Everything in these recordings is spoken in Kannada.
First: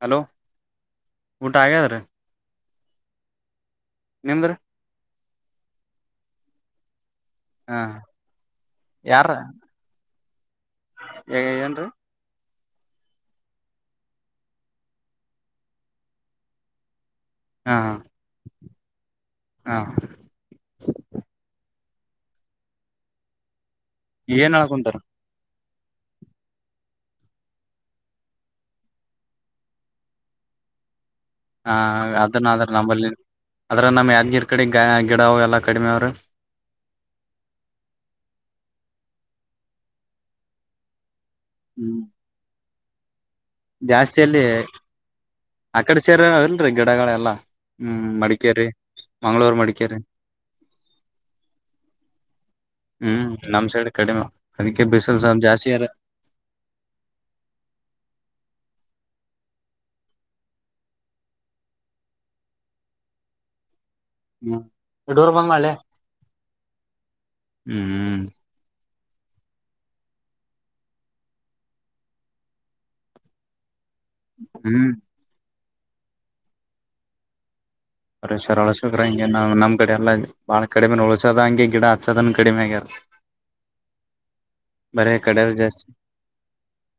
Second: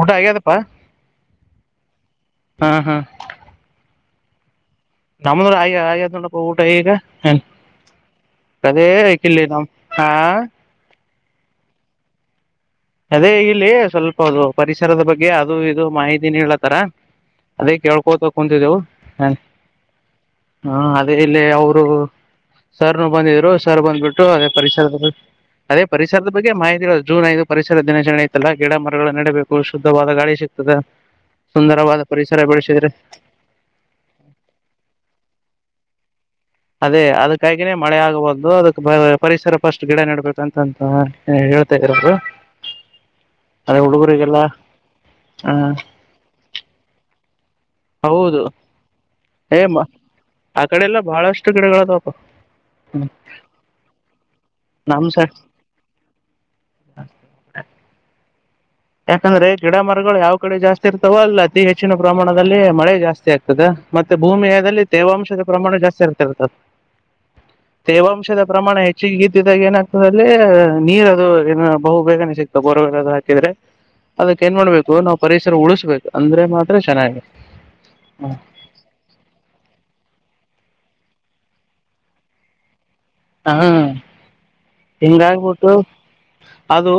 ಊಟ ಹಲೋ ಆಗ್ಯದಪ್ಪ ಊಟ ಆಗ್ಯಾದ್ರಿ ಹಾ ಹಾ ನಿಮ್ದ್ ನಮ್ದುನು ಆಗ್ತದ್ ಅಗ್ಯಾದ್ ನೋಡಪ್ಪ ಊಟ ಈಗ ಹ ಹಾ ಕದ ಕಿಲ್ಲ ನ ಹಾ ಈಗ ಏನ್ರೀ ಅದೇ ಇಲ್ಲಿ ಸ್ವಲ್ಪ ಅದು ಪರಿಸರದ ಬಗ್ಗೆ ಅದು ಇದು ಮಾಹಿತಿ ನೀಡಲತಾರ ಅದೇ ಹಾ ಕೇಳ್ಕೋತ ಕುಂತಿದ್ದೆವು ಹಾ ಹ ಅದೇ ಇಲ್ಲಿ ಅವರು ಸರ್ನು ಬಂದಿದ್ರು ಸರ್ ಬಂದ್ಬಿಟ್ಟು ಅದೇ ಏನ್ ಹೇಳ ಕುಂತಾರ ಪರಿಸರದ ಬಗ್ಗೆ ಅದೇ ಪರಿಸರದ ಬಗ್ಗೆ ಮಾಹಿತಿಗಳು ಜೂನ್ ಐದು ಪರಿಸರ ದಿನಾಚರಣೆಯತಲ್ಲ ಗಿಡ ಮರಗಳ ನೆಡಬೇಕು ಶುದ್ಧವಾದ ಗಾಳಿ ಸಿಗ್ತದೆ ಹ ಸುಂದರವಾದ ಪರಿಸರ ಅದನ್ನ ಅದ್ರ ಬೆಳೆಸಿದ್ರೆ ನಲ್ಲಿ ಅದ್ರ ನಮ್ ಯಾದ್ಗಿರ್ ಕಡೆ ಗ ಗಿಡ ಎಲ್ಲ ಕಡಿಮೆ ಅವ್ರ ಅದೇ ಅದಕ್ಕಾಗಿನೇ ಮಳೆ ಆಗಬಹುದು ಅದಕ್ ಪರಿಸರ ಫಸ್ಟ್ ಗಿಡ ನೆಡ್ಬೇಕಂತಂತ ಹ ಹೇಳ್ತಾ ಹ್ಮ್ ಇದರರು ಜಾಸ್ತಿಯಲ್ಲಿ ಹ ಆ ಕಡೆ ಸೇರ ಅದಲ್ರರಿ ಗಿಡಗಳೆಲ್ಲಾ ಹ್ಮ್ ಹೌದು ಮಡಿಕೇರಿ ಮಂಗಗಳೂರ್ ಏ ಮಡಿಕೇರಿ [inaudible] ಆ ಕಡೆ ಎಲ್ಲ ಬಹಳಷ್ಟು ಗಿಡಗಳದಾವಪ ಹ್ಮ್ ನಮ್ ಸೈಡ್ ಕಡಿಮೆ ಅದಕ್ಕೆ ನಮ್ ಸ ಬಿಸಿಲುಸ ಜಾಸ್ತಿ ಅಲ್ಲ [inaudible] ಯಾಕಂದ್ರೆ ಗಿಡ ಮರಗಳು ಯಾವ ಕಡೆ ಜಾಸ್ತಿ ಇರ್ತಾವೋ ಅಲ್ಲ ಅತಿ ಹೆಚ್ಚಿನ ಪ್ರಮಾಣದಲ್ಲಿ ಮಳೆ ಜಾಸ್ತಿ ಆಗ್ತದೆ ಮತ್ತೆ ಹ್ಮ್ ಭೂಮಿಯದಲ್ಲಿ ಇಡೋರ್ ತೇವಾಂಶದ ಬಂದ್ ಮಳೆ ಪ್ರಮಾಣ ಜಾಸ್ತಿ ಇರ್ತಿರ್ತದೆ ಹ್ಮ್ ತೇವಾಂಶದ ಪ್ರಮಾಣ ಹೆ ಸಿಗಗ್ದಿದ್ದಾಗ ಏನಾಗ್ತದೆ ಅಲ್ಲಿ ನೀರ್ ಅದು ಏ ಬಹು ಬೇಗನೆ ಸಿಗ್ತದೆ ಬೊರವಲ್ ಅದು ಹಾಕಿದ್ರೆ ಅದಕ್ ಏನ್ ಹ್ಮ್ ಮಾಡ್ಬೇಕು ನಾವ್ ಪರಿಸರ ಉಳಸ್ಬೇಕು ಅಂದ್ರೆ ಮಾತ್ರ ಚೆನ್ನಾಗಿ ಅ್ರ ಸರ್ ಒಳ [unintelligible] ಶುಕ್ರ ಹಂಗೆ ನಾ್ ನಮ್ ಕಡೆ ಎಲ್ಲ ಬಾಳ ಕಡಿಮೆ ಊಳಸೋದ ಹಂಗೆ ಗಿಡ ಹಚ್ಚದ ಕಡಿಮೆ ಆಗ್ಯಾರ ಹಾ ಬರೇ ಕಡೆ ಹೆಂಗಗ್ಬಿಟ್ಟು ಜಾಸ್ತಿ ಅದು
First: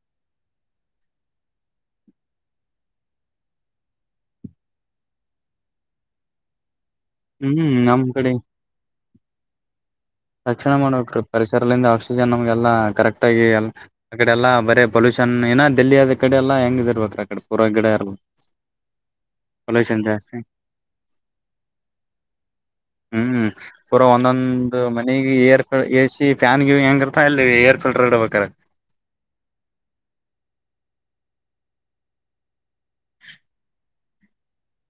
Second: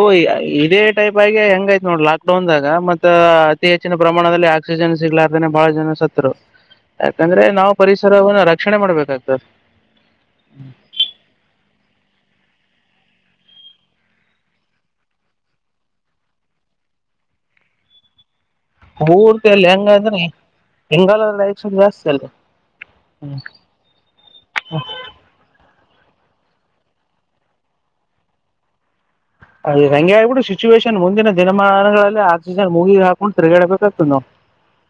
ಇದೇ ಟೈಪ್ ಆಗಿ ಹೆಂಗತಿ ನೋಡ್ ಲಾಕ್ಡೌನ್ದಾಗ ಮತ್ತ ಅತಿ ಹೆಚ್ಚಿನ ಪ್ರಮಾಣದಲ್ಲಿ ಆಕ್ಸಿಜನ್ ಸಿಗ್ಲ ಇರ್ತನೆ ಬಹಳ ಜನ ಸತ್ರು ಯಾಕಂದ್ರೆ ನಾವು ಹ್ಮ್ ನಮ್ ಪರಿಸರವನ್ನ ರಕ್ಷಣೆ ಮಾಡ್ಬೇಕಾಗ್ತದೆ ರಕ್ಷಣ ಮಾಡ ಪರಿಸರಿಂದ ಆಕ್ಸಿಜನ್ ನಮ್ಗೆಲ್ಲಾ ಕರೆಕ್ಟ್ ಆಗಿ ಅ ಕಡೆ ಎಲ್ಲಾ ಬರೇ ಪೊಲ್ಯೂಷನ್ ಏನಾ ದಲ್ಲಿಯ ಆದ ಕಡೆ ಎಲ್ಲಾ ಹೆಂಗ ಇಿರ್ಬೇಕ್ರ ಆಕಡೆ ಪೂರ್ವ ಗಡ ಎ ಪೂರ್ತಿ ಅಲ್ಲಿ ಹೆಂಗ ಅಂದ್ರೆ ಹೆಂಗಾಲ ಲೈ ಜಾಸ್ತಿ ಅಲ್ ಹ್ಮ [inaudible] ದು ಮನೆಗೆ ಏರ್ ಎಸಿ ಫ್ಯಾನ್ಗೆ ಹೆಂಗಿರ್ತ ಅಲ್ಲಿ ಏರ್ ಸಲ್ಟರ್ ಇಡಬೇಕ ರಂಗ್ಯ್ಬಿಡು ಸಿಚುವೇೇಶನ್ ಮುಂದಿನ ದಿನಮಾನಗಳಲ್ಲಿ ಆ ಮೂಗ ಹಾಕೊಂಡು ತಿಗಾಡಬೇಕಕ್ ಸನ್ನೋ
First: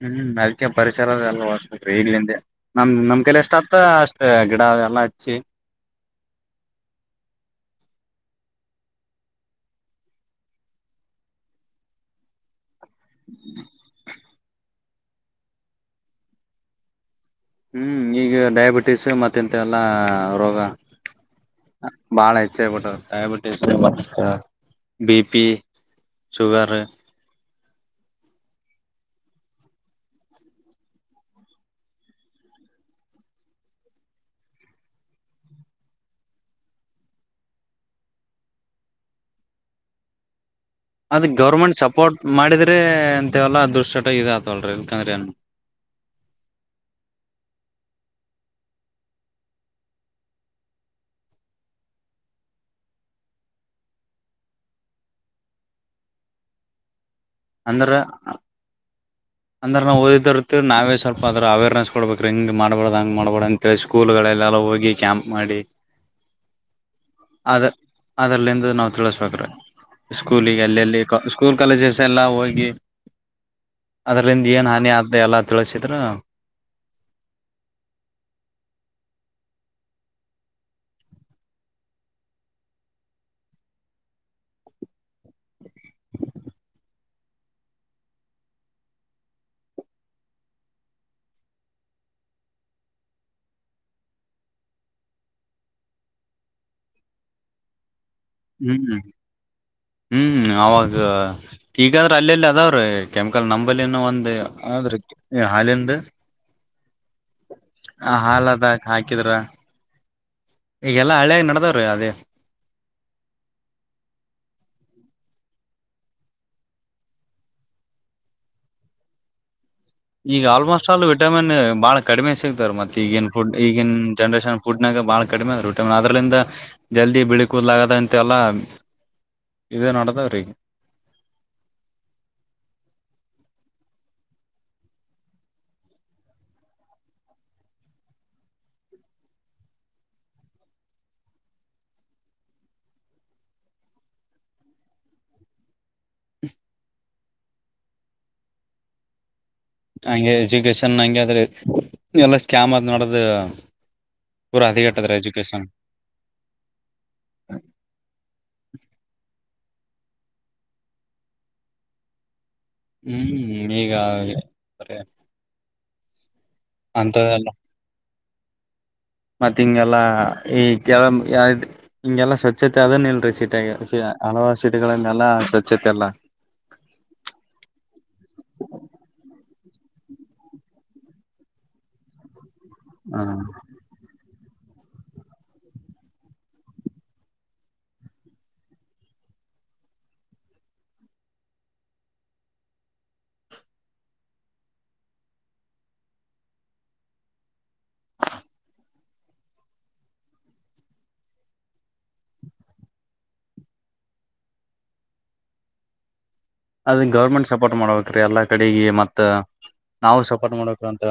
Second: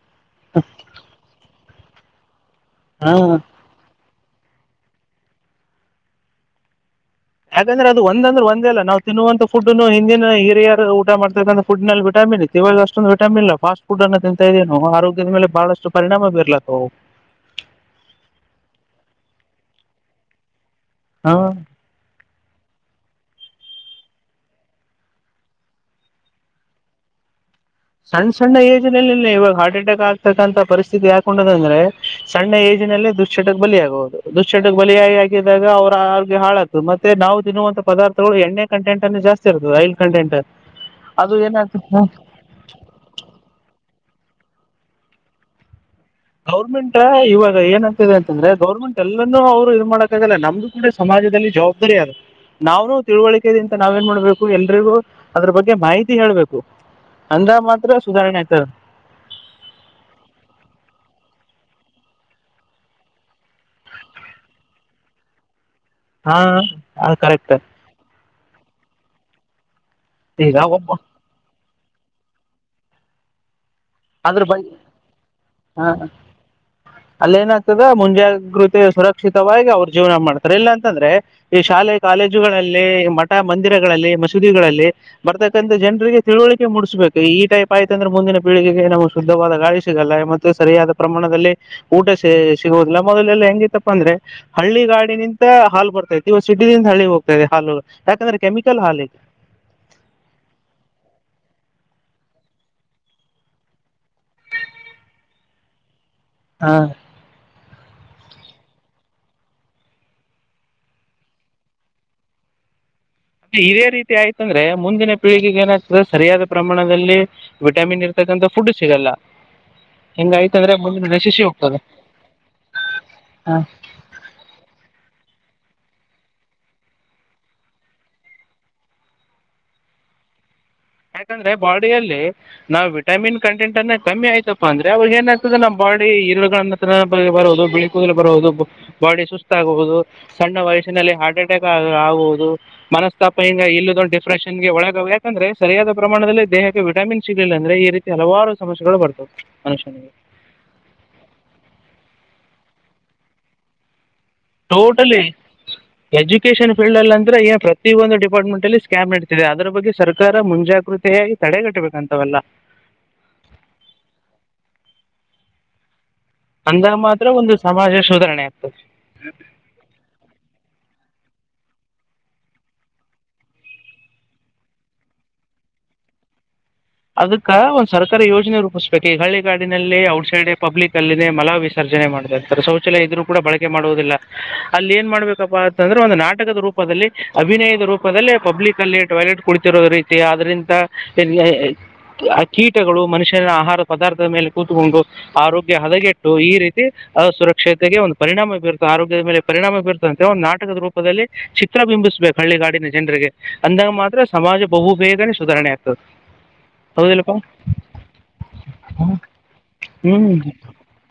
ಹ್ಮ್ ಅದಕ ಪರಿಸರ ಎಲ್ಲೀ ಈಗ್ಲಂದ ನಮ್ ಹಾ ನಮ್ ಕೈಲಿ ಎಷ್ಟ ಆತ್ತ ಅಷ್ಟೇ ಗಿಡ ಎಲ್ಲಾ ಹಚ್ಚಿ ಯಾಕಂದ್ರೆ ಅದು ಒಂದ ಅಂದ್ರ ಒಂದ ಅಲ್ಲಾ ನಾವು ತಿನ್ನುವಂತ ಫುಡ್ನು ಹಿಂದಿನ ಹಿರಿಯ ಊಟ ಮಾಡ್ತಕ್ಕಂತಥಫುಡ್ ನಲ್ಲಿ ವಿಟಾಮಿನ್ ವಿಟಮಿನ್ ಇತ್ತ ಇವಾಗ ಅಷ್ಟ ವಿಟಾಮಿನ ಇಲ್ಲಾ ಫಾಸ್ಟ್ಫುಡ್ ಅನ್ನೋ ಆರೋಗ್ಯದ ಮೇಲೆ ಬಹಳಷ್ಟು ಪರಿಣಾಮ ಬೀರ್ಲತ್ತ ಹ್ಮ್ ಈಗ ಡಯಾಬಿಟೀಸ್ ಮತ್ತೆಂತ ಎಲ್ಲಾ ರೋಗ ಹಾ ಬಾಳ ಹೆಚ್ಚಾಗ ಬಿಟ್ಟಾವ ಡಯಾಬಟೀಸ್ ಮತ್ತ ಬಿಪಿ ಶುಗರ್ ಸಣ್ಣ ಸಣ್ಣ ಏಜ್ ನಲಿ ಇವಾಗ ಹಾರ್ಟ್ ಅಟ್ಯಾಕ್ ಆಗ್ತೀತೆ ಅಂತ ಪರಿಸ್ಥಿತಿ ಯಾಕೊಂಡದ ಅಂದ್ರೆ ಸಣ್ಣ ಏಜಿನಲ್ಲಿ ದುಶ್ಚಟಕ್ಕೆ ಬಲಿ ಆಗಬಹುದು ದುಶ್ಚಟಕ್ಕೆ ಬಲಿಯ ಆಗಿದ್ದಾಗ ಅವರ ಆರೋಗ್ಯ ಹಾಳಗತ್ತ ಮತ್ತೆ ನಾವು ತಿನ್ನುವಂತ ಪದಾರ್ಥಗಳು ಎಣ್ಣೆ ಕಂಟೆಂಟ್ ಅನ್ನು ಜಾಸ್ತಿ ಇರ್ತದ ಆಯಿಲ್ ಕಂಟೆಂಟ್ ಅದು ಗೌರ್ಮೆಂಟ್ ಸಪೋರ್ಟ್ ಮಾಡಿದ ತೆ ಅಂತೆವಲ್ಲ ದುಶ್ಚಟ ರೆ ಇದ ಆತಲ್ರರಿ ಇಲ್ಕಂದ್ರೆ ಅಏನ್ ಗೌರ್ಮೆಂಟ್ ಇವಾಗ ಏನತದೆ ಅಂತಂದ್ರೆ ಗೌರ್ಮೆಂಟ್ ಎಲ್ಲಾನೂ ಅವ್ರು ಇದು ಮಾಡಕಾಗಲ್ಲ ನಮ್ದು ಕೂಡ ಸಮಾಜದಲ್ಲಿ ಜವಾಬ್ದಾರಿ ಅಲ್ಲ ನಾವ್ನು ತಿಳುವಳಿಕೆದ ಅಂತ ನಾವ ಏನ್ ಮಾಡ್ಬೇಕು ಎಲ್ರಿಗೂ ಅದ್ರ ಬಗ್ಗೆ ಮಾಹಿತಿ ಹೇಳ್ಬೇಕು ಅಂದ ಅಂದ್ರ ಮಾತ್ರ ಸುಧಾರಣೆ ಆಗ್ತದೆ ಅಂದ್ರ ನಾವು ಓದಿದರ್ತಿೀವಿ ನಾವೇ ಸ್ವಲ್ಪ ಅದ್ರ ಅವೇರ್ನೆಸ್ ಕೊಡ್ಬೇಕ್ರ ಹಿಂಗ ಮಾಡ್ಬಾರ್ದ ಹಂಗ ಮಾಡ್ಬಾರಡ ಅಂತೇಳಿ ಸ್ಕೂಲ್ಗಳಲ್ಲ ಹೋಗಿ ಕ್ಯಾಂಪ್ ಮಾಡಿ ಹಾ ಕರೆಕ್ಟ್ ಅದ್ರಲ್ಲಿಂದು ನಾವು ತಿಳಿಸಬೇಕರಿ ಈಗ ಸ್ಕೂಲಿಗೆ ಒಬ್ಬ ಅಲ್ಲೆಲ್ಲಿ ಸ್ಕೂಲ್ ಕಾಲೇಜಸ್ ಎಲ್ಲಾ ಹೋಗಿ ಆದ್ರ ಅದ್ರಲಿಂದ ಏನ್ ಬಗ್ಗೆ ಹಾನಿ ಆದ ಎಲ್ಲಾ ತಿಳಸಿದ್ರ ಅಲ್ಲಿ ಏನಾಗಗ್ತದ ಮುಂಜಾಗ್ರತೆ ಸುರಕ್ಷಿತವಾಗಿ ಅವ್ರ ಜೀವನ ಮಾಡ್ತಾರೆ ಇಲ್ಲಾಂತಂದ್ರೆ ಈ ಶಾಲೆ ಕಾಲೇಜುಗಳಲ್ಲಿ ಮಠ ಮಂದಿರಗಳಲ್ಲಿ ಮಸೀದಿಗಳಲ್ಲಿ ಬರ್ತಕ್ಕಂಂತ ಜನರಿಗೆ ತಿಳುವಳಿಕೆ ಮೂಡಿಸ್ಬೇಕು ಈಟೈಪ್ ಆಯ್ತ ಅಂದ್ರ ಮುಂದಿನ ಪೀಳಗ್ಗೆ ಹಾಗ ನಮ್ ಶುದ್ಧವಾದ ಗಾಳ ಸಿಗಲ್ಲ ಮತ್ತೆ ಸರಿಯಾದ ಪ್ರಮಾಣದಲ್ಲಿ ಊಟ ಸ ಸಿಗುವುದಿಲ್ಲ ಮೊದಲೆ ಎಲ್ಲ ಹೆಂಗತ್ತಪ್ಪ ಅಂದ್ರೆ ಹಳ್ಳಿ ಗಾಡಿನಿಂದ ಹಾಲು ಬರ್ತಾತ್ತು ಇವ ಸಿಟಿನಿಂದ ಹಳ್ಳಿ ಹೋಗ್ತಾವೆ ಹಾಲು ಯಾಕಂದ್ರೆ ಕೆಮಿಕಲ್ ಹ್ಮ್ ಹಾಲು ಈಗ ಹ್ಮ್ ಅವಾಗ ಈಗಾದ್ರೆ ಅಲ್ಲಲ್ಲಿ ಅದಾವ್ರೀ ಕೆಮಿಕಲ್ ನಂಬಲ್ಲಿನ ಒಂದು ಆದ್ರೀ ಹಾಲಿಂದು ಹಾ ಹ ಹಾಲ್ ಅದಾ ಹಾಕಿದ್ರ ಈಗೆಲ್ಲಾ ಹಳಿಯಾಗಿ ನಡದವ್ರೀ ಅದೇ ಇದೇ ರೀತಿ ಆಯ್ತಂದ್ರೆ ಮುಂದಿನ ಪೀಳಿಗೆಗೆ ಏನಾಗ್ತದೆ ಸರಿಯಾದ ಪ್ರಮಾಣದಲ್ಲಿ ವಿಟಾಮಿನ್ ಇರ್ತಕ್ಕಂಥ ಫುಡ್ ಸಿಗಲ್ಲ ಈಗ ಹಿಂಗಾಯ್ತಂದ್ರೆ ಆಲ್ಮೋಸ್ಟ್ ಆಲ್ ಮುಂದಿನ ನಶಿಸಿ ವಿಟಮಿನ್ ಹೋಗ್ತದೆ ಬಾಳ ಕಡಿಮೆ ಸಿಗ್ತಾರ ಮತ್ತೆ ಈಗಿನ ಫುಡ್ ಈಗಿನ ಜನ್ರೇಷನ್ ಫುಡ್ನಾಗ ಬಾಳ ಕಡಿಮೆಟ್ಟಿ ಅದ್ರಲಂದ ಜಲ್ದಿ ಬಿಳಿ ಕೂದಲಾಗದ ಅಂತೆ ಎಲ್ಲ ಇದೇ ನೋಡದವ್ರೀ ಯಾಕಂದ್ರೆ ಬಾಡಿಯಲ್ಲಿ ನಾವ್ ವಿಟಮಿನ್ ಕಂಟೆಂಟ್ ಅನ್ನ ಕಮ್ಮಿ ಆಯ್ತಾ ಅಂದ್ರೆ ಅವ್ರಾಗ ಏನ್ ಆ್ತದೆ ನಮ್ಮ್ ಬಾಡಿ ಹರುನ್ನ ಬರದು ಬಿಳಿ ಕೂದಲು ಬರಬಹುದು ಬಾಡಿ ಸುಸ್ತ ಆಗಬಹುದು ಸಣ್ಣ ವಯಸ್ಸಿನಲ್ಲಿ ಹಾರ್ಟ್ ಅಟ್ಯಾಕ್ ಆ ಆಗಹುದು ಮನಸ್ತಾಪ ಹಂಗ ಇಲ್ಲದೊ ಡಿಪ್ರೆಷನ್ ಗೆ ಒಳಗಾಗುದು ಯಾಕಂದ್ರೆ ಸರಿಯಾದ ಪ್ರಮಾಣದಲ್ಲಿ ದೇಹಕ್ಕೆ ವಿಟಾಮಿನ್ ಸಿಗ್ಲಿಲ್ಲ ಅಂದ್ರೆ ಈ ರೀತಿ ಹಲವಾರು ಸಮಸ್ಯೆಗಳು ಬರ್ತವೆ ಮನುಷ್ಯನಿಗೆ ಹಂಗೆ ಎಜುಕೇಶನ್ ಹಂಗೆ ಅದ ರಿ ಎಲ್ಲಾ ಕ್ಯಾಮದ್ ನಡದು ಟೋಟಲಿ ಎಜುಕೇಶಷನ್ ಫೀಲ್ಡ್ ಅಲ್ಲಿ ಅಂತ್ರೆ ಏನ್ ಪ್ರತಿಯೊಂದು ಡಿಪಾರ್ಟ್ಮೆಂಟ್ ಅಲ್ಲಿ ಸ್ಕ್ಯಾಮ್ ನಡೀತಿದೆ, ಅದರ ಬಗ್ಗೆ ಸರ್ಕಾರ ಮುಂಜಾಗ್ರತೆಯಾಗಿ ತಡೆಗಟ್ಟಬೇಕು ಅಂತವೆಲ್ಲ. ಹ್ಮ್ ಈಗ ಸರಿ ಅಂದಾಗ ಮಾತ್ರ ಒಂದು ಸಮಾಜ ಸುಧಾರಣೆ ಆತೆ. ಸ ಮತ್ತ ಹಿಂಗೆಲ್ಲಾ ಈ [unintelligible] ಹಿಂಗೆಲ್ಲಾ ಸ್ವಚ್ಛತೆ ಅದನ್ ಇಲ್ರಿ ಸೀಟೆಗೆ ಹಲವಾರು ಸೀಟಗಳಿಂದೆಲ್ಲಾ ಸ್ವಚ್ಛತೆ ಎಲ್ಲ ಅದಕ್ಕ ಒಂದ್ ಸರ್ಕಾರ ಯೋಜನೆ ರೂಪಿಸ್ಬೇಕು, ಈ ಹಳ್ಳಿಗಾಡಿನಲ್ಲಿ ಔಟ್ಸೈಡ್ ಪಬ್ಲಿಕ್ ಅಲ್ಲಿನೇ ಮಲ ವಿಸರ್ಜನೆ ಮಾಡ ರ ಶೌಚಯ ಇದ್ರೂ ಹ ಕೂಡ ಬಳಕೆ ಮಾಡುವುದಿಲ್ಲ. ಅಲ್ಲಿ ಏನ್ ಮಾಡ್ಬೇಕಪ್ಪ ಅಂತಂದ್ರೆ ಒಂದು ನಾಟಕದ ರೂಪದಲ್ಲಿ ಅಭಿನಯದ ರೂಪದಲ್ಲಿ ಪಬ್ಲಿಕ್ ಅಲ್ಲಿ ಟಾಯ್ಲೆಟ್ ಕುಳಿತಿರೋ ರೀತಿ ಆದ್ರಿಂದ ಏನ್ ಆ ಕೀಟಗಳು ಮನುಷ್ಯನ ಆಹಾರ ಪದಾರ್ಥದ ಮೇಲೆ ಕೂತ್ಕೊಂಡು ಆರೋಗ್ಯ ಹದಗೆಟ್ಟು, ಈ ರೀತಿ ಆ ಸುರಕ್ಷತೆಗೆ ಒಂದು ಪರಿಣಾಮ ಬೀರುತ್ತ, ಆರೋಗ್ಯದ ಮೇಲೆ ಪರಿಣಾಮ ಬೀರುತ ಅಂತ್ರೆ ಒಂದು ನಾಟಕದ ರೂಪದಲ್ಲಿ ಚಿತ್ರ ಬಿಂಬಿಸ್ಬೇಕು ಹಳ್ಳಿಗಾಡಿನ ಜನರಿಗೆ, ಅಂದಾಗ ಮಾತ್ರ ಸಮಾಜ ಬಹುಬೇದನೆ ಸುಧಾರಣೆ ಆಗ್ತದೆ. ಅದ ಹೌದಿಲ್ಲಪ್ಪ ಗೌರ್ಮೆಂಟ್ ಸಪೋರ್ಟ್ ಮಾಡ್ಬೇಕ್ರೀ ಎಲ್ಲಾ ಕಡೆಗೆ ಮತ್ತ ನಾವು ಹ್ಮ್ ಸಪೋರ್ಟ್ ಮಾಡ್ಬೇಕ ಅಂತ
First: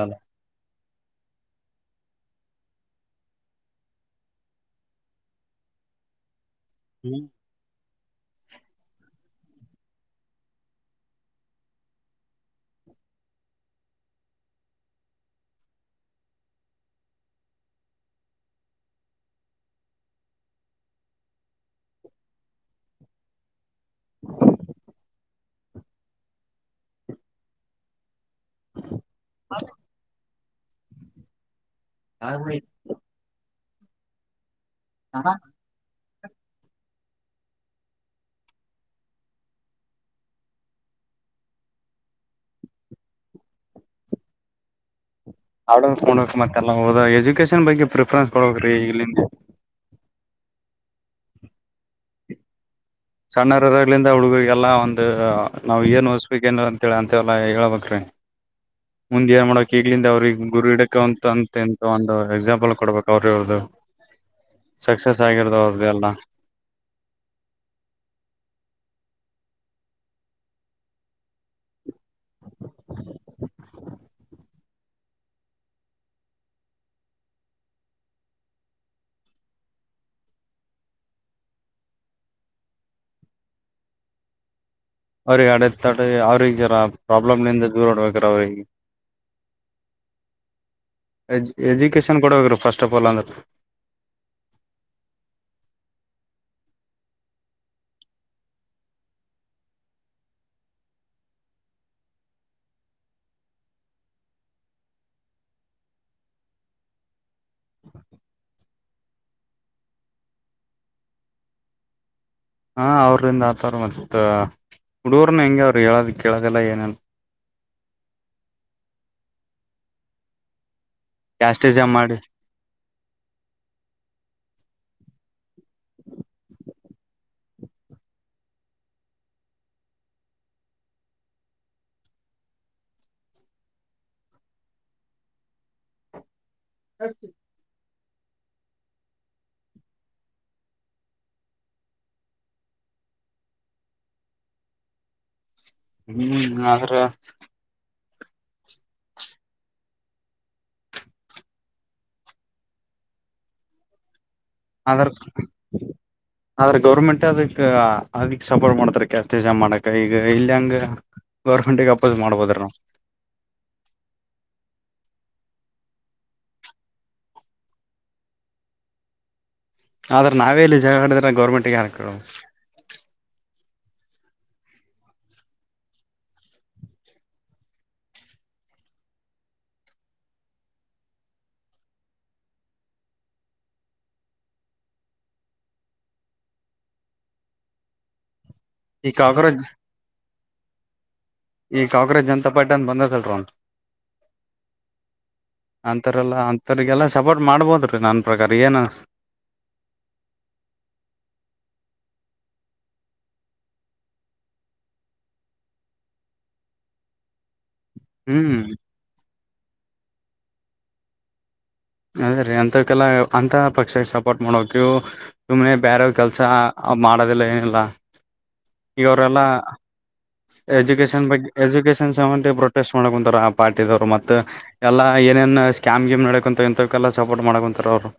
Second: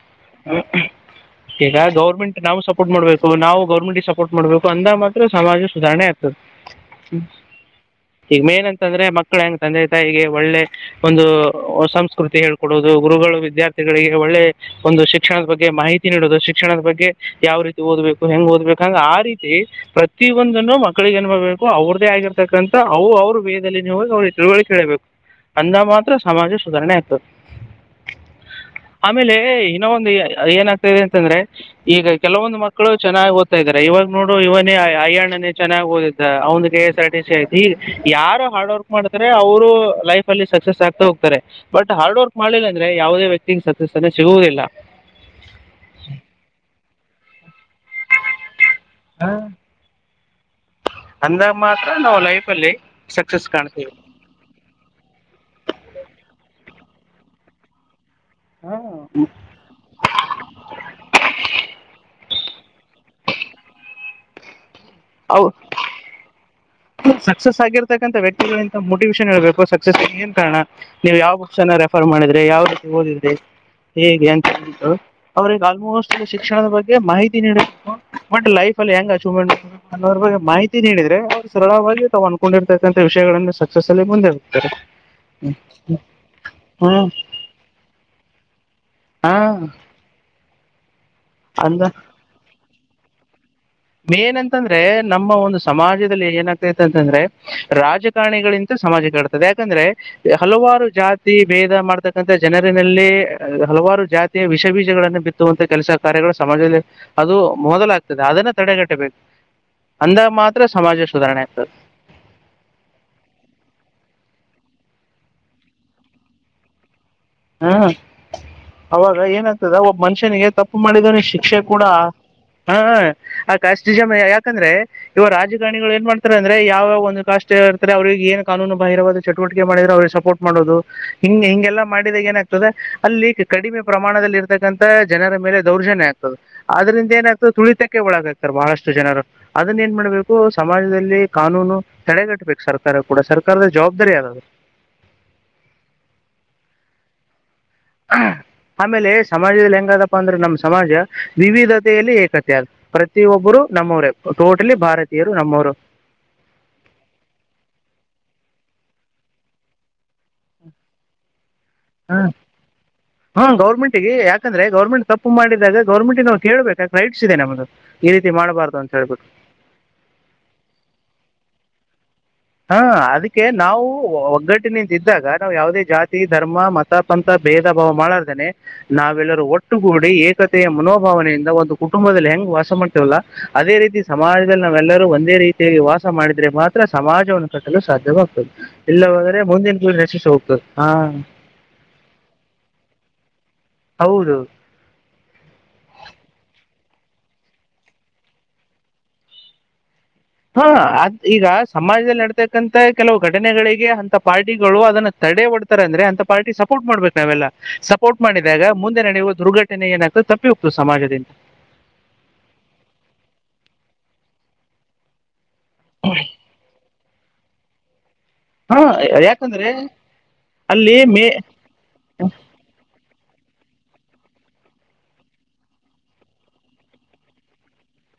ಈಗ ಗೌರ್ಮೆಂಟ್ ನಾವು ಸಪೋರ್ಟ್ ಮಾಡಬೇಕು, ನಾವು ಗೌರ್ಮೆಂಟ್ಗೆ ಸಪೋರ್ಟ್ ಮಾಡ್ಬೇಕು ಅಂದ ಮಾತ್ರ ಸಮಾಜ ಸುಧಾರಣೆ ಆಗ್ತದೆ. ಹ ಈಗ ಮೇನ್ ಅಂತ ಅಂದ್ರೆ ಮಕ್ಳ ಹೆಂಗ್ ತಂದೆ ತಾಯಿಗೆ ಒಳ್ಳೆ ಒಂದು ಸಂಸ್ಕೃತಿ ಹೇಳ್ಕೊಡೋದು, ಗುರುಗಳು ವಿದ್ಯಾರ್ಥಿಗಳಿಗೆ ಒಳ್ಳೆ ಒಂದು ಶಿಕ್ಷಣದ ಬಗ್ಗೆ ಮಾಹಿತಿ ನೀಡೋದು ಶಿಕ್ಷಣದ ಬಗ್ಗೆ ಯಾವ ರೀತಿ ಓದ್ಬೇಕು ಹೆಂಗ್ ಓದ್ಬೇಕುಂಗ ಆ ರೀತಿ ಪ್ರತಿ ಒಂದನ್ನು ಮಕ್ಕಳಿಗೆ ಅನ್ಭಬೇಕು ಅವ್ರ್ದೇ ಆಗಿರ್ತಕ್ಕಂಥ, ಅವು ಅವ್ರು ನೀ ಅವ್ರಿಗೆ ತಿಳುವಳಿಕೆ ಹೇಳಬೇಕು. ಅಂದಾಗ ಮಾತ್ರ ಸಮಾಜ ಸುಧಾರಣೆ ಆಗ್ತದೆ. ಆಮೇಲೆ ಇನ್ನೊ ಒಂದು ಏನಾಗ್ತದೆ ಅಂತಂದ್ರೆ, ಈಗ ಕೆಲವೊಂದು ಮಕ್ಕಳು ಚೆನ್ನಾಗಿ ಇದಾರೆ, ಇವಾಗ ನೋಡು ಇವಾಗ ಅಯಾಣ್ಣನೇ ಚೆನ್ನಾಗಿ ಓದೆ. ಅವನ್ಗೆ ಎಸ್ ಆರ್ಟ ಆಯ್ತು ಹೀಗ ಯಾರು ಹಾರ್ಡ್ ವರ್ಕ್ ಮಾಡ್ತಾರೆ ಅವರು ಲೈಫ ಅಲ್ಲಿ ಸಕ್ಸಸ್ ಆಗ್ತಾ ಹೋಗ್ತಾರೆ, ಬಟ್ ಹಾರ್ಡ್ ವರ್ಕ್ ಮಾಡಲಿಲ್ಲ ಅಂದ್ರೆ ಯಾವುದೇ ವ್ಯಕ್ತಿಗೆ ಸಕ್ಸಸ್ ಅ ಸಿಗುವುದಿಲ್ಲ. ಹಾರ್ಡ್ ಮಾಡಬೇಕ್ ಮತ್ತೆಲ್ಲಾ ಹೋದಜ ಎಕೇಶನ್ ಬಗ್ ಪ್ರಫರೆನ್ಸ್ ಕೊಡ್ಬೇಕ ಗೆ ಇಲ್ಲಿಂದ ಅಂದಾಗ ಮಾತ್ರ ನಾವು ಲೈಫ್ ಅಲ್ಲಿ ಸಣ್ಣರದಗಳಿಂದ ಹುಡುಗರಿಗೆಲ್ಲ ಒಂದು ನಾವು ಏನ್ ಓದಿಸ್ಬೇಕ ಏನ ಳ ಅಂತೆ ಎಲ್ಲ ಹೇಳಳ್ಬೇಕ್ರೀ. ಮುಂದೆ ಏನ್ ಮಾಡಕ್ ಈಗ್ಲಿಂದ ಅವ್ರಿಗೆ ಗುರು ಇಡಕ ಅಂತ ಅಂತ ಎಂತ ಒಂದು ಎಕ್ಸಾಂಪಲ್ ಕೊಡ್ಬೇಕ ಅವ್ರ ಅವ್ರ್ದು ಸಕ್ಸಸ್ ಅವು ಆಗಿರ್ದ ಅವ್ರ್ದಲ್ಲ ಸಕ್ಸಸ್ ಆಗಿರ್ತಕ್ಕಂಥ ವ್ಯಕ್ತಿಗಳುಗಂತ ಮೋಟಿವೇಷನ್ ಹೇಳ್ಬೇಕು, ಸಕ್ಸಸ್ ಏನ್ ಕಾರಣ ನೀವು ಯಾವಪ್ಷ ಫರ್ ಮಾಡಿದ್ರೆ ಯಾವ ರೀತಿ ಓದಿದ್ರೆ ಹೇಗೆ ಅಂತ ಹೇಳಿ ಅವ್ರಗ ಆಲ್ಮೋಸ್ಟ್ ಶಿಕ್ಷಣದ ಬಗ್ಗೆ ಮಾಹಿತಿ ನೀಡಬೇಕು ಬಟ್ ಲೈಫ್ ಅಲ್ಲಿ ಹೆಂಗ್ ಅಚೀವ್ಮೆಂಟ್ ಅನ್ನೋದ ಬಗ್ಗೆ ಮಾಹತಿ ನಿಡಿದ್ರೆ ಸರಳವಾಗಿ ತಾವಾವು ಅನ್ಕೊಂಡಿರ್ತಕ್ಕಂಥ ವಿಷಯಗಳನ್ನು ಸಕ್ಸಸ್ ಅಲ್ಲಿ ಮುಂದೆ ಹೋಗ್ತಾರೆ ಅವ್ರಿಗೆ ಅಡೆತಡೆ ಅವ್ರಿಗೆ ಜರ ಹ್ಮ್ ಪ್ರಾಬ್ಲಮ್ ನಿಂದ ದೂರ ಆಡ್ಬೇಕಾರ ಅವ್ರಿಗೆ ಹಾ ಎಜ್ ಅಂದ ಎಜುಕೇಶನ್ ಕೊಡಬೇಕರು ಫಸ್ಟ್ ಆಫ್ ಆಲ್ ಅಂದ್ರ ಮೇನ್ ಅಂತಂದ್ರೆ ನಮ್ಮ ಒಂದು ಸಮಾಜದಲ್ಲಿ ಏನಾಗ್ತತೆ ಅಂತಂದ್ರೆ ರಾಜಕಾರಣಿಗಳಿಂತ ಸಮಾಜಕ್ಕೆ ಯಾಕಂದ್ರೆ ಹಲವಾರು ಜಾತಿ ಭೇದ ಮಾಡ್ತಕ್ಕಂಥ ಜನರಿನಲ್ಲಿ ಹಲವಾರು ಜಾತಿಯ ವಿಷ ಬೀಜಗಳನ್ನು ಬಿತ್ತುವಂತ ಕೆಲಸ ಕಾರ್ಯಗಳು ಸಮಾಜದಲ್ಲಿ ಅದು ಮೊದಲಾಗ್ತದೆ ಅದನ್ನ ತಡೆಗಟ್ಟಬೇಕು ಅಂದಾಗ ಮಾತ್ರ ಸಮಾಜ ಸುಧಾರಣೆ ಆಗ್ತದೆ. ಹಾ ಅವ್ರಿಂದ ಆತವರ ಮತ್ತ ಹುಡುಗರ್ನ ಹೆಂಗೆ ಅವರು ಹೇಳದ ಕೇಳದೆಲ್ಲ ಏನ್ ಇಲ್ಲಾ ಹ್ಮ ಅವಾಗ ಏನಾಗ್ತದ ಒಬ್ ಮನುಷ್ಯನಿಗೆ ತಪ್ಪ ಮಾಡಿದವನ ಶಿಕ್ಷೆ ಕ್ಯಾಸ್ಟೇಜ ಕೂಡೋ ಮಾಡಿ ಹ ಆ ಕಾಸ್ಟಿಜಮ ಯಾಕಂದ್ರೆ ಇವ ರಾಜ್ಯ ಏನ್ ಮಾಡ್ತಾರೆ ಅ್ರ ಯಾವ ಒಂದು ಕಾಷ್ಟ ಇರ್ತಾರೆ ಅವ್ರರಿಗೆ ಏನ್ ಕಾನೂನು ಬಾಹಿರವಾದ ಚಟುವಟಿಕೆ ಮಾಡಿದ್ರೆ ಅವ್ರಿಗೆ ಸಪೋರ್ಟ್ ಮಾಡೋದು ಹಿ ಹಿಂಗೆಲ್ಲಾ ಮಾಡಿದಾಗ ಏನಾಗ್ತದೆ ಅಲ್ಲಿ ಕಡಿಮೆ ಪ್ರಮಾಣದಲ್ಲಿ ಇರ್ತಕ್ಕಂತ ಜನರ ಮೇಲೆ ದೌರ್ಜನ್ಯ ಆಗ್ತದ ಆದದ್ರಿಂದ ಏನಾತದ್ ತುಳಿತ ಒಳಗಾಗ್ತಾರೆ ಬಹಳಷ್ಟು ಜನರು ಅದನ್ನ ಏನ್ ಮಾಡ್ಬೇಕು ಸಮಾಜದಲ್ಲಿ ಕಾನೂನು ತಡೆಗಟ್ಬೇಕು ಸರ್ಕಾರ ಕೂಡ ಸರ್ಕಾರದ ಜವಾಬ್ದಾರಿ ಅದು ಹ್ಮ್ ಆದ್ರ ಆಮೇಲೆ ಸಮಾಜದಲ್ಲಿ ಹೆಂಗಾದಪ್ಪ ಅಂದ್ರೆ ನಮ್ಮ್ ಸಮಾಜ ವಿವಿಧತೆಯಲ್ಲಿ ಏಕತೆ ಅದ ಪ್ರತಿಯೊಬ್ಬರು ನಮ್ಮವರೇ. ಟೋಟಲಿ ಅಂದ್ರ ಭಾರತೀಯರು ನಮ್ಮವರು ಆದ್ರ ಗೌರ್ಮೆಂಟ್ ಅದಕ್ಕ ಅದ ಸಪೋರ್ಟ್ ಮಾಡ್ತಾರೆ ಕ್ಯಾಸ್ಟಜಮ್ ಮಾಡಕ ಈಗ ಇಲ್ಲ ಹೆಂಗ ಹ್ಮ ಹಾ ಗೌರ್ಮೆಂಟಗೆ ಯಾಕಂದ್ರೆ ಗೌರ್ಮೆಂಟ್ ತಪ್ಪು ಮಾಡಿದಾಗ ಗೌರ್ಮೆಂಟ್ಗ ನಾವು ಕೇಳ್ಬೇಕ ರೈಟ್ಸ್ ಇದೆ ನಮ್ದು ಈ ರೀತಿ ಮಾಡ್ಬಾರ್ದ ಅಂತ ಹೇಳ್ಬಟ್ಟು ಆದ್ರ ನಾವೇ ಇಲ್ಲಿ ಜಗಳಾಡಿದ್ರೆ ಗೌರ್ಮೆಂಟಗ ಹಾಕ ಹಾ ಅದಕ್ಕೆ ನಾವು ಒಗ್ಗಟ್ಟಿನಿಂದ ಇದ್ದಾಗ ನಾವು ಯಾವುದೇ ಜಾತಿ ಧರ್ಮ ಮತ ಪಂಥ ಭೇದ ಭಾವ ಮಾಡಲಾರದೇನೆ ನಾವೆಲ್ಲರೂ ಒಟ್ಟುಗೂಡಿ ಏಕತೆಯ ಮನೋಭಾವನೆಯಿಂದ ಒಂದು ಕುಟುಂಬದಲ್ಲಿ ಹೆಂಗ್ ವಾಸ ಮಾಡ್ತೇವಲ್ಲ ಅದೇ ರೀತಿ ಸಮಾಜದಲ್ಲಿ ನಾವೆಲ್ಲರೂ ಒಂದೇ ರೀತಿಯ ವಾಸ ಮಾಡಿದ್ರೆ ಮಾತ್ರ ಸಮಾಜ [unintelligible] ಕಟ್ಟಲು ಸಾಧ್ಯವಾಗ್ತದ ಈ ಇಲ್ಲವಾದ್ರೆ ಕಾಕ್ರೋಚ್ ಮುಂದಿನ ಪಿಳಿಗ ನಸಿಸೀ ಹೋಗ್ತದ ಹಾ ಈ ಕಾಕ್ರೋಚ್ ಜನತಾ ಪಾರ್ಟಿಅಂತ ಬಂದಲ್ ಒಂದ ಹೌದು ಅಂತಾರಲ್ಲಾ ಅಂತವರಿಗೆಲ್ಲ ಸಪೋರ್ಟ್ ಮಾಡ್ಬೋದ್ರೀ ನನ್ನ ಪ್ರಕಾರ ಏನು ಹಾ ಅದ್ ಈಗ ಸಮಾಜದಲ್ಲಿ ನಡ್ತಕ್ಕಂತ ಕೆಲವು ಘಟನೆಗಳಿಗೆ ಅಂತ ಪಾರ್ಟಿಗಳು ಅದನ್ನ ತಡೆ ಒಡ್ತಾರೆ ಅಂದ್ರೆ ಅಂತ ಪಾರ್ಟಿ ಸಪೋರ್ಟ್ ಮಾಡ್ಬೇಕು ನಾವೆಲ್ಲ. ಸಪೋರ್ಟ್ ಹ್ಮ್ ಮಾಡಿದಾಗ ಮುಂದೆ ನಡೆಯುವದು ದುರ್ಘಟನೆ ಏನಾಗ್ತದೆ ತಪ್ಪಿ ಹೋಗ್ತು ಸಮಾಜದಿಂದ ಅದೇ ರೀ ಅಂತಕ್ಕೆಲ್ಲ ಅಂತ ಪಕ್ಷ ಸಪೋರ್ಟ್ ಮಾಡಬೇಕರೀ ಇವು ಸುಮ್ನೆ ಬ್ಯಾರೆದ ಕೆಲಸಾ ಮಾಡೋದಿಲ್ಲ ಏನಿಲ್ಲಾ ಹಾ ಈಗ ಅವರೆಲ್ಲ ಯಾಕಂದ್ರೆ ಅಲ್ಲಿ ಎಜುಕೇಶನ್ ಮೇ ಬಗ್ಗೆ ಎಜುಕೇಶನ್ ಸೆವೆಂಟಿ ಪ್ರೊಟೆಸ್ಟ್ ಮಾಡಂತ ಪಾರ್ಟಿದವ್ರು ಮತ್ತ ಎಲ್ಲಾ ಏನೇನ್ ಸ್ಕ್ಯಾಮ್ ಗಿಮ್ ನಡಕೊಂತ ಇಂಥವಕೇಲ್ಲಾ ಸಪೋರ್ಟ್ ಮಾಡ್ಕೊಂತಾರ ಅವ್ರು.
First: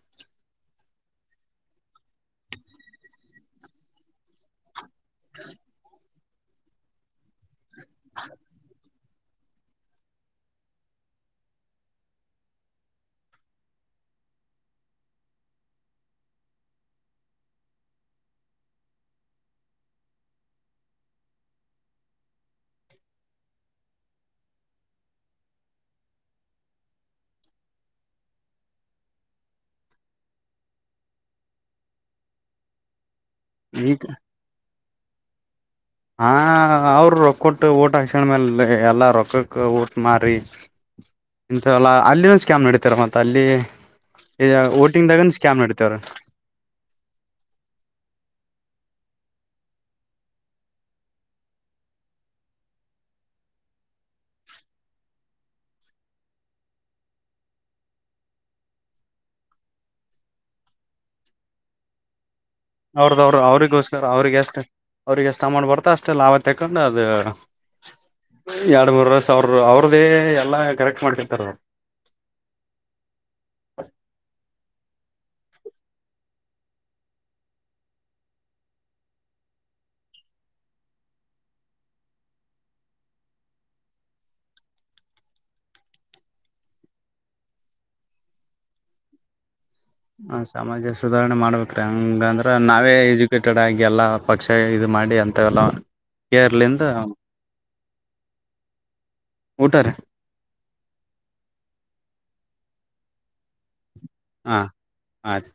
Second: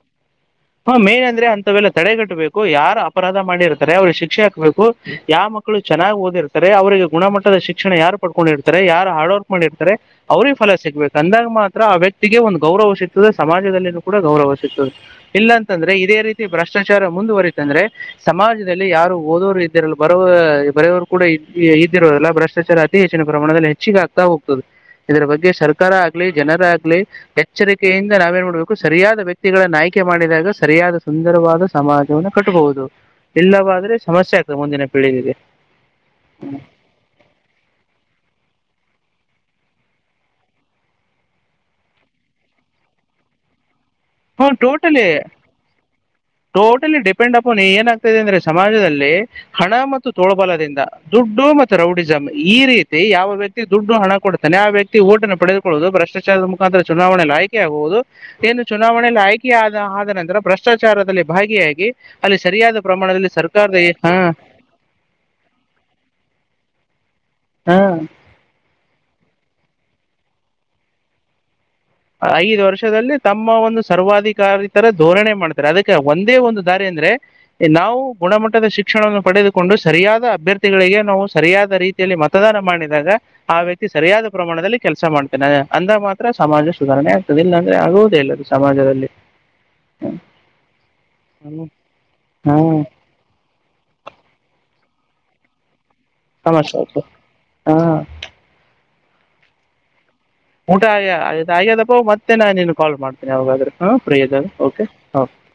ಹ ಮೇನ್ ಅಂದ್ರೆ ಅಂತವೆಲ್ಲ ತಡೆಗಟ್ಟಬೇಕು ಯಾರ ಅಪರಾಧ ಮಾಡಿರ್ತಾರೆ ಅವ್ರಿಗೆ ಶಿಕ್ಷೆ ಹಾಕ್ಬೇಕು ಯಾವ ಮಕ್ಳು ಚೆನ್ನಾಗ್ ಓದಿರ್ತಾರೆ ಅವ್ರರಿಗೆ ಗುಣಮಟ್ಟದ ಶಿಕ್ಷಣ ಯಾರು ಪಡ್ಕೊಂಡಿರ್ತಾರೆ ಯಾರ ಹಾರ್ಡ್ ವರ್ಕ್ ಮಾಡಿರ್ತಾರೆ ಅವ್ರ ಫಲ ಸಿಗ್ಬೇಕು ಅಂದಾಗ ಮಾತ್ರ ಆ ವ್ಯಕ್ತಿಗೆ ಒಂದ್ ಗೌರವ ಸಿಗ್ತದೆ ಸಮಾಜದಲ್ಲಿನೂ ಕೂಡ ಗೌರವ ಸಿಗ್ತದೆ. ಇಲ್ಲಾಂತಂದ್ರೆ ಇದೇ ರೀತಿ ಭ್ರಷ್ಟಾಚಾರ ಮುಂದುವರಿತಂದ್ರೆ ಸಮಾಜದಲ್ಲಿ ಯಾರು ಓದೋರು ಇದ್ದಿರಲ್ಲ ಬರೋ ಬರೆಯವರು ಕೂಡ ಇದ್ದಿರೋದಲ್ಲ ಭ್ರಷ್ಟಾಚಾರ ಅತಿ ಹೆಚ್ಚಿನ ಪ್ರಮಾಣದಲ್ಲಿ ಹೆಚ್ಚಿಗೆ ಆಗ್ತಾ ಹೋಗ್ತದೆ ಇದರ ಬಗ್ಗೆ ಸರ್ಕಾರ ಆಗ್ಲಿ ಜನರಾಗಗ್ಲಿ ಎಚ್ಚರಿಕೆಯಿಂದ ನಾವೇನ್ ಮಾಡ್ಬೇಕು ಸರಿಯಾದ ವ್ಯಕ್ತಿಗಳ ನಾಯಕ ಮುಕೆ ಮಾಡಿದಾಗ ಸರಿಯಾದ ಸುಂದರವಾದ ಸಮಾಜವವನ್ನು ಕಟ್ಟಬಹುದು ಇಲ್ಲವಾದ್ರೆ ಈಗ ಸಮಸ್ಯೆ ಆಗ್ತದೆ ಮುಂದಿನ ಒಳ್ಳಿದೆ ಹಾ ಅವರು ರೊಕ್ಕ ಕೊಟ್ಟು ಊಟ ಹಕ್ಷಣ ಮೇಲೆ ಎಲ್ಲ ರೊಕ್ಕ ಪಕ್ಕಕ್ಕ ಊಟ್ ಮಾರಿ ಇಥ ಎಲ್ಲ ಅಲ್ಲಿನ ಸ್ಕ್ಯಾಮ್ ನಡತಾರ ಮತ್ತ ಅಲ್ಲಿ ಹನ್ ಟೋಟಲಿ ಓಟಿಂಗ್ದಾಗನ್ ಸ್ಕ್ಯಾಮ್ ನಡೀತವ್ರ ಟೋಟಲಿ ಡಿಪೆಂಡ್ ಅಪನ್ ಏನಾಗ್ತದೆ ಅಂದ್ರೆ ಸಮಾಜದಲ್ಲಿ ಹಣ ಮತ್ತು ತೋಳಬಲದಿಂದ ದುಡ್ಡು ಮತ್ತು ರೌಡಿಸಂ್ ಈ ರೀತಿ ಯಾವ ವ್ಯಕ್ತಿ ದುಡ್ಡು ಹಣ ಕೊಡ್ತಾನೆ ಆ ವ್ಯಕ್ತಿ ಓಟನ್ನು ಪಡೆದುಕೊಳ್ಳುವುದು ಭ್ರಷ್ಟಾಚಾರದ ಮುಖಾಂತರ ಚುನಾವಣೆಯಲ್ಲಿ ಆಯ್ಕೆ ಆಗುವುದು ಏನು ಚುನಾವಣೆಯಲ್ಲಿ ಆಯ್ಕೆ ಆದ ಆದ ನಂತರ ಭ್ರಷ್ಟಾಚಾರದಲ್ಲಿ ಭಾಗಿಯಾಗಿ ಅಲ್ಲಿ ಸರಿಯಾದ ಪ್ರಮಾಣದಲ್ಲಿ ಅವ್ರದವರು ಸರ್ಕಾರದ ಅವ್ರರಿಗೋಸ್ಕರ ಹಾ ಅವ್ರಿಗೆಷ್ಟ ಅವ್ರಿಗೆ ಎಷ್ಟ ಅಮಂಡ್ ಬರ್ತ ಅಷ್ಟೆ ಲಾಭ ತೆಗೊಂಡು ಅ ಅದ ಹಾ ಎರಡು ಮೂರ ರಷ ಅವ್ರ ಅವ್ರದೇ ಎಲ್ಲ ಕರೆಕ್ಟ್ ಮಾಡ್ತಿರ್ತಾರೆ ಅವರು ಐದು ವರ್ಷದಲ್ಲಿ ತಮ್ಮ ಒಂದು ಸರ್ವಾಧಿಕಾರಿ ತರ ಧೋರಣೆ ಮಾಡ್ತಾರೆ ಅದಕ್ಕೆ ಒಂದೇ ಒಂದು ದಾರಿ ಅಂದ್ರೆ ನಾವು ಗುಣಮಟ್ಟದ ಶಿಕ್ಷಣವನ್ನು ಪಡೆದುಕೊಂಡು ಸರಿಯಾದ ಅಭ್ಯರ್ಥಿಗಳಿಗೆ ನಾವು ಸರಿಯಾದ ರೀತಿಯಲ್ಲಿ ಮತದಾನ ಮಾಡಿದಾಗ ಆ ವ್ಯಕ್ತಿ ಸರಿಯಾದ ಪ್ರಮಾಣದಲ್ಲಿ ಕೆಲಸ ಮಾಡ್ತೇನೆ ಅಂದ ಮಾತ್ರ ಸಮಾಜ ಸುಧಾರಣೆ ಆಗ್ತದೆ ಇಲ್ಲಾಂದ್ರೆ ಆಗುವುದೇ ಇಲ್ಲ ಅದು ಸಮಾಜದಲ್ಲಿ ಹ ಸಮಾಜ ಸುಧಾರಣೆ ಹ್ಮ್ ಮಾಡ್ಬೇಕ್ರೀ ಹಂಗಂದ್ರ ಹ್ಮ್ ನಾವೇ ಎಜುಕೇಟೆಡ್ ಆಗಿ ಎಲ್ಲಾ ಪಕ್ಷ ಮಾಡಿ ಅಂತ ಎಲ್ಲ ಸಮ ಹಾ ಊಟಾರೆ ಊಟ ಆಯ್ಯದಪ್ಪ ಮತ್ತೆ ನಾ ನಿನು ಕಾಲ್ ಮಾಡ್ತ ೋಗಾದ್ರೆ ಹಾ ಫ್ರೀ ಅದ ಹಾ ಓಕೆ ಹ ಆಯ್ತು.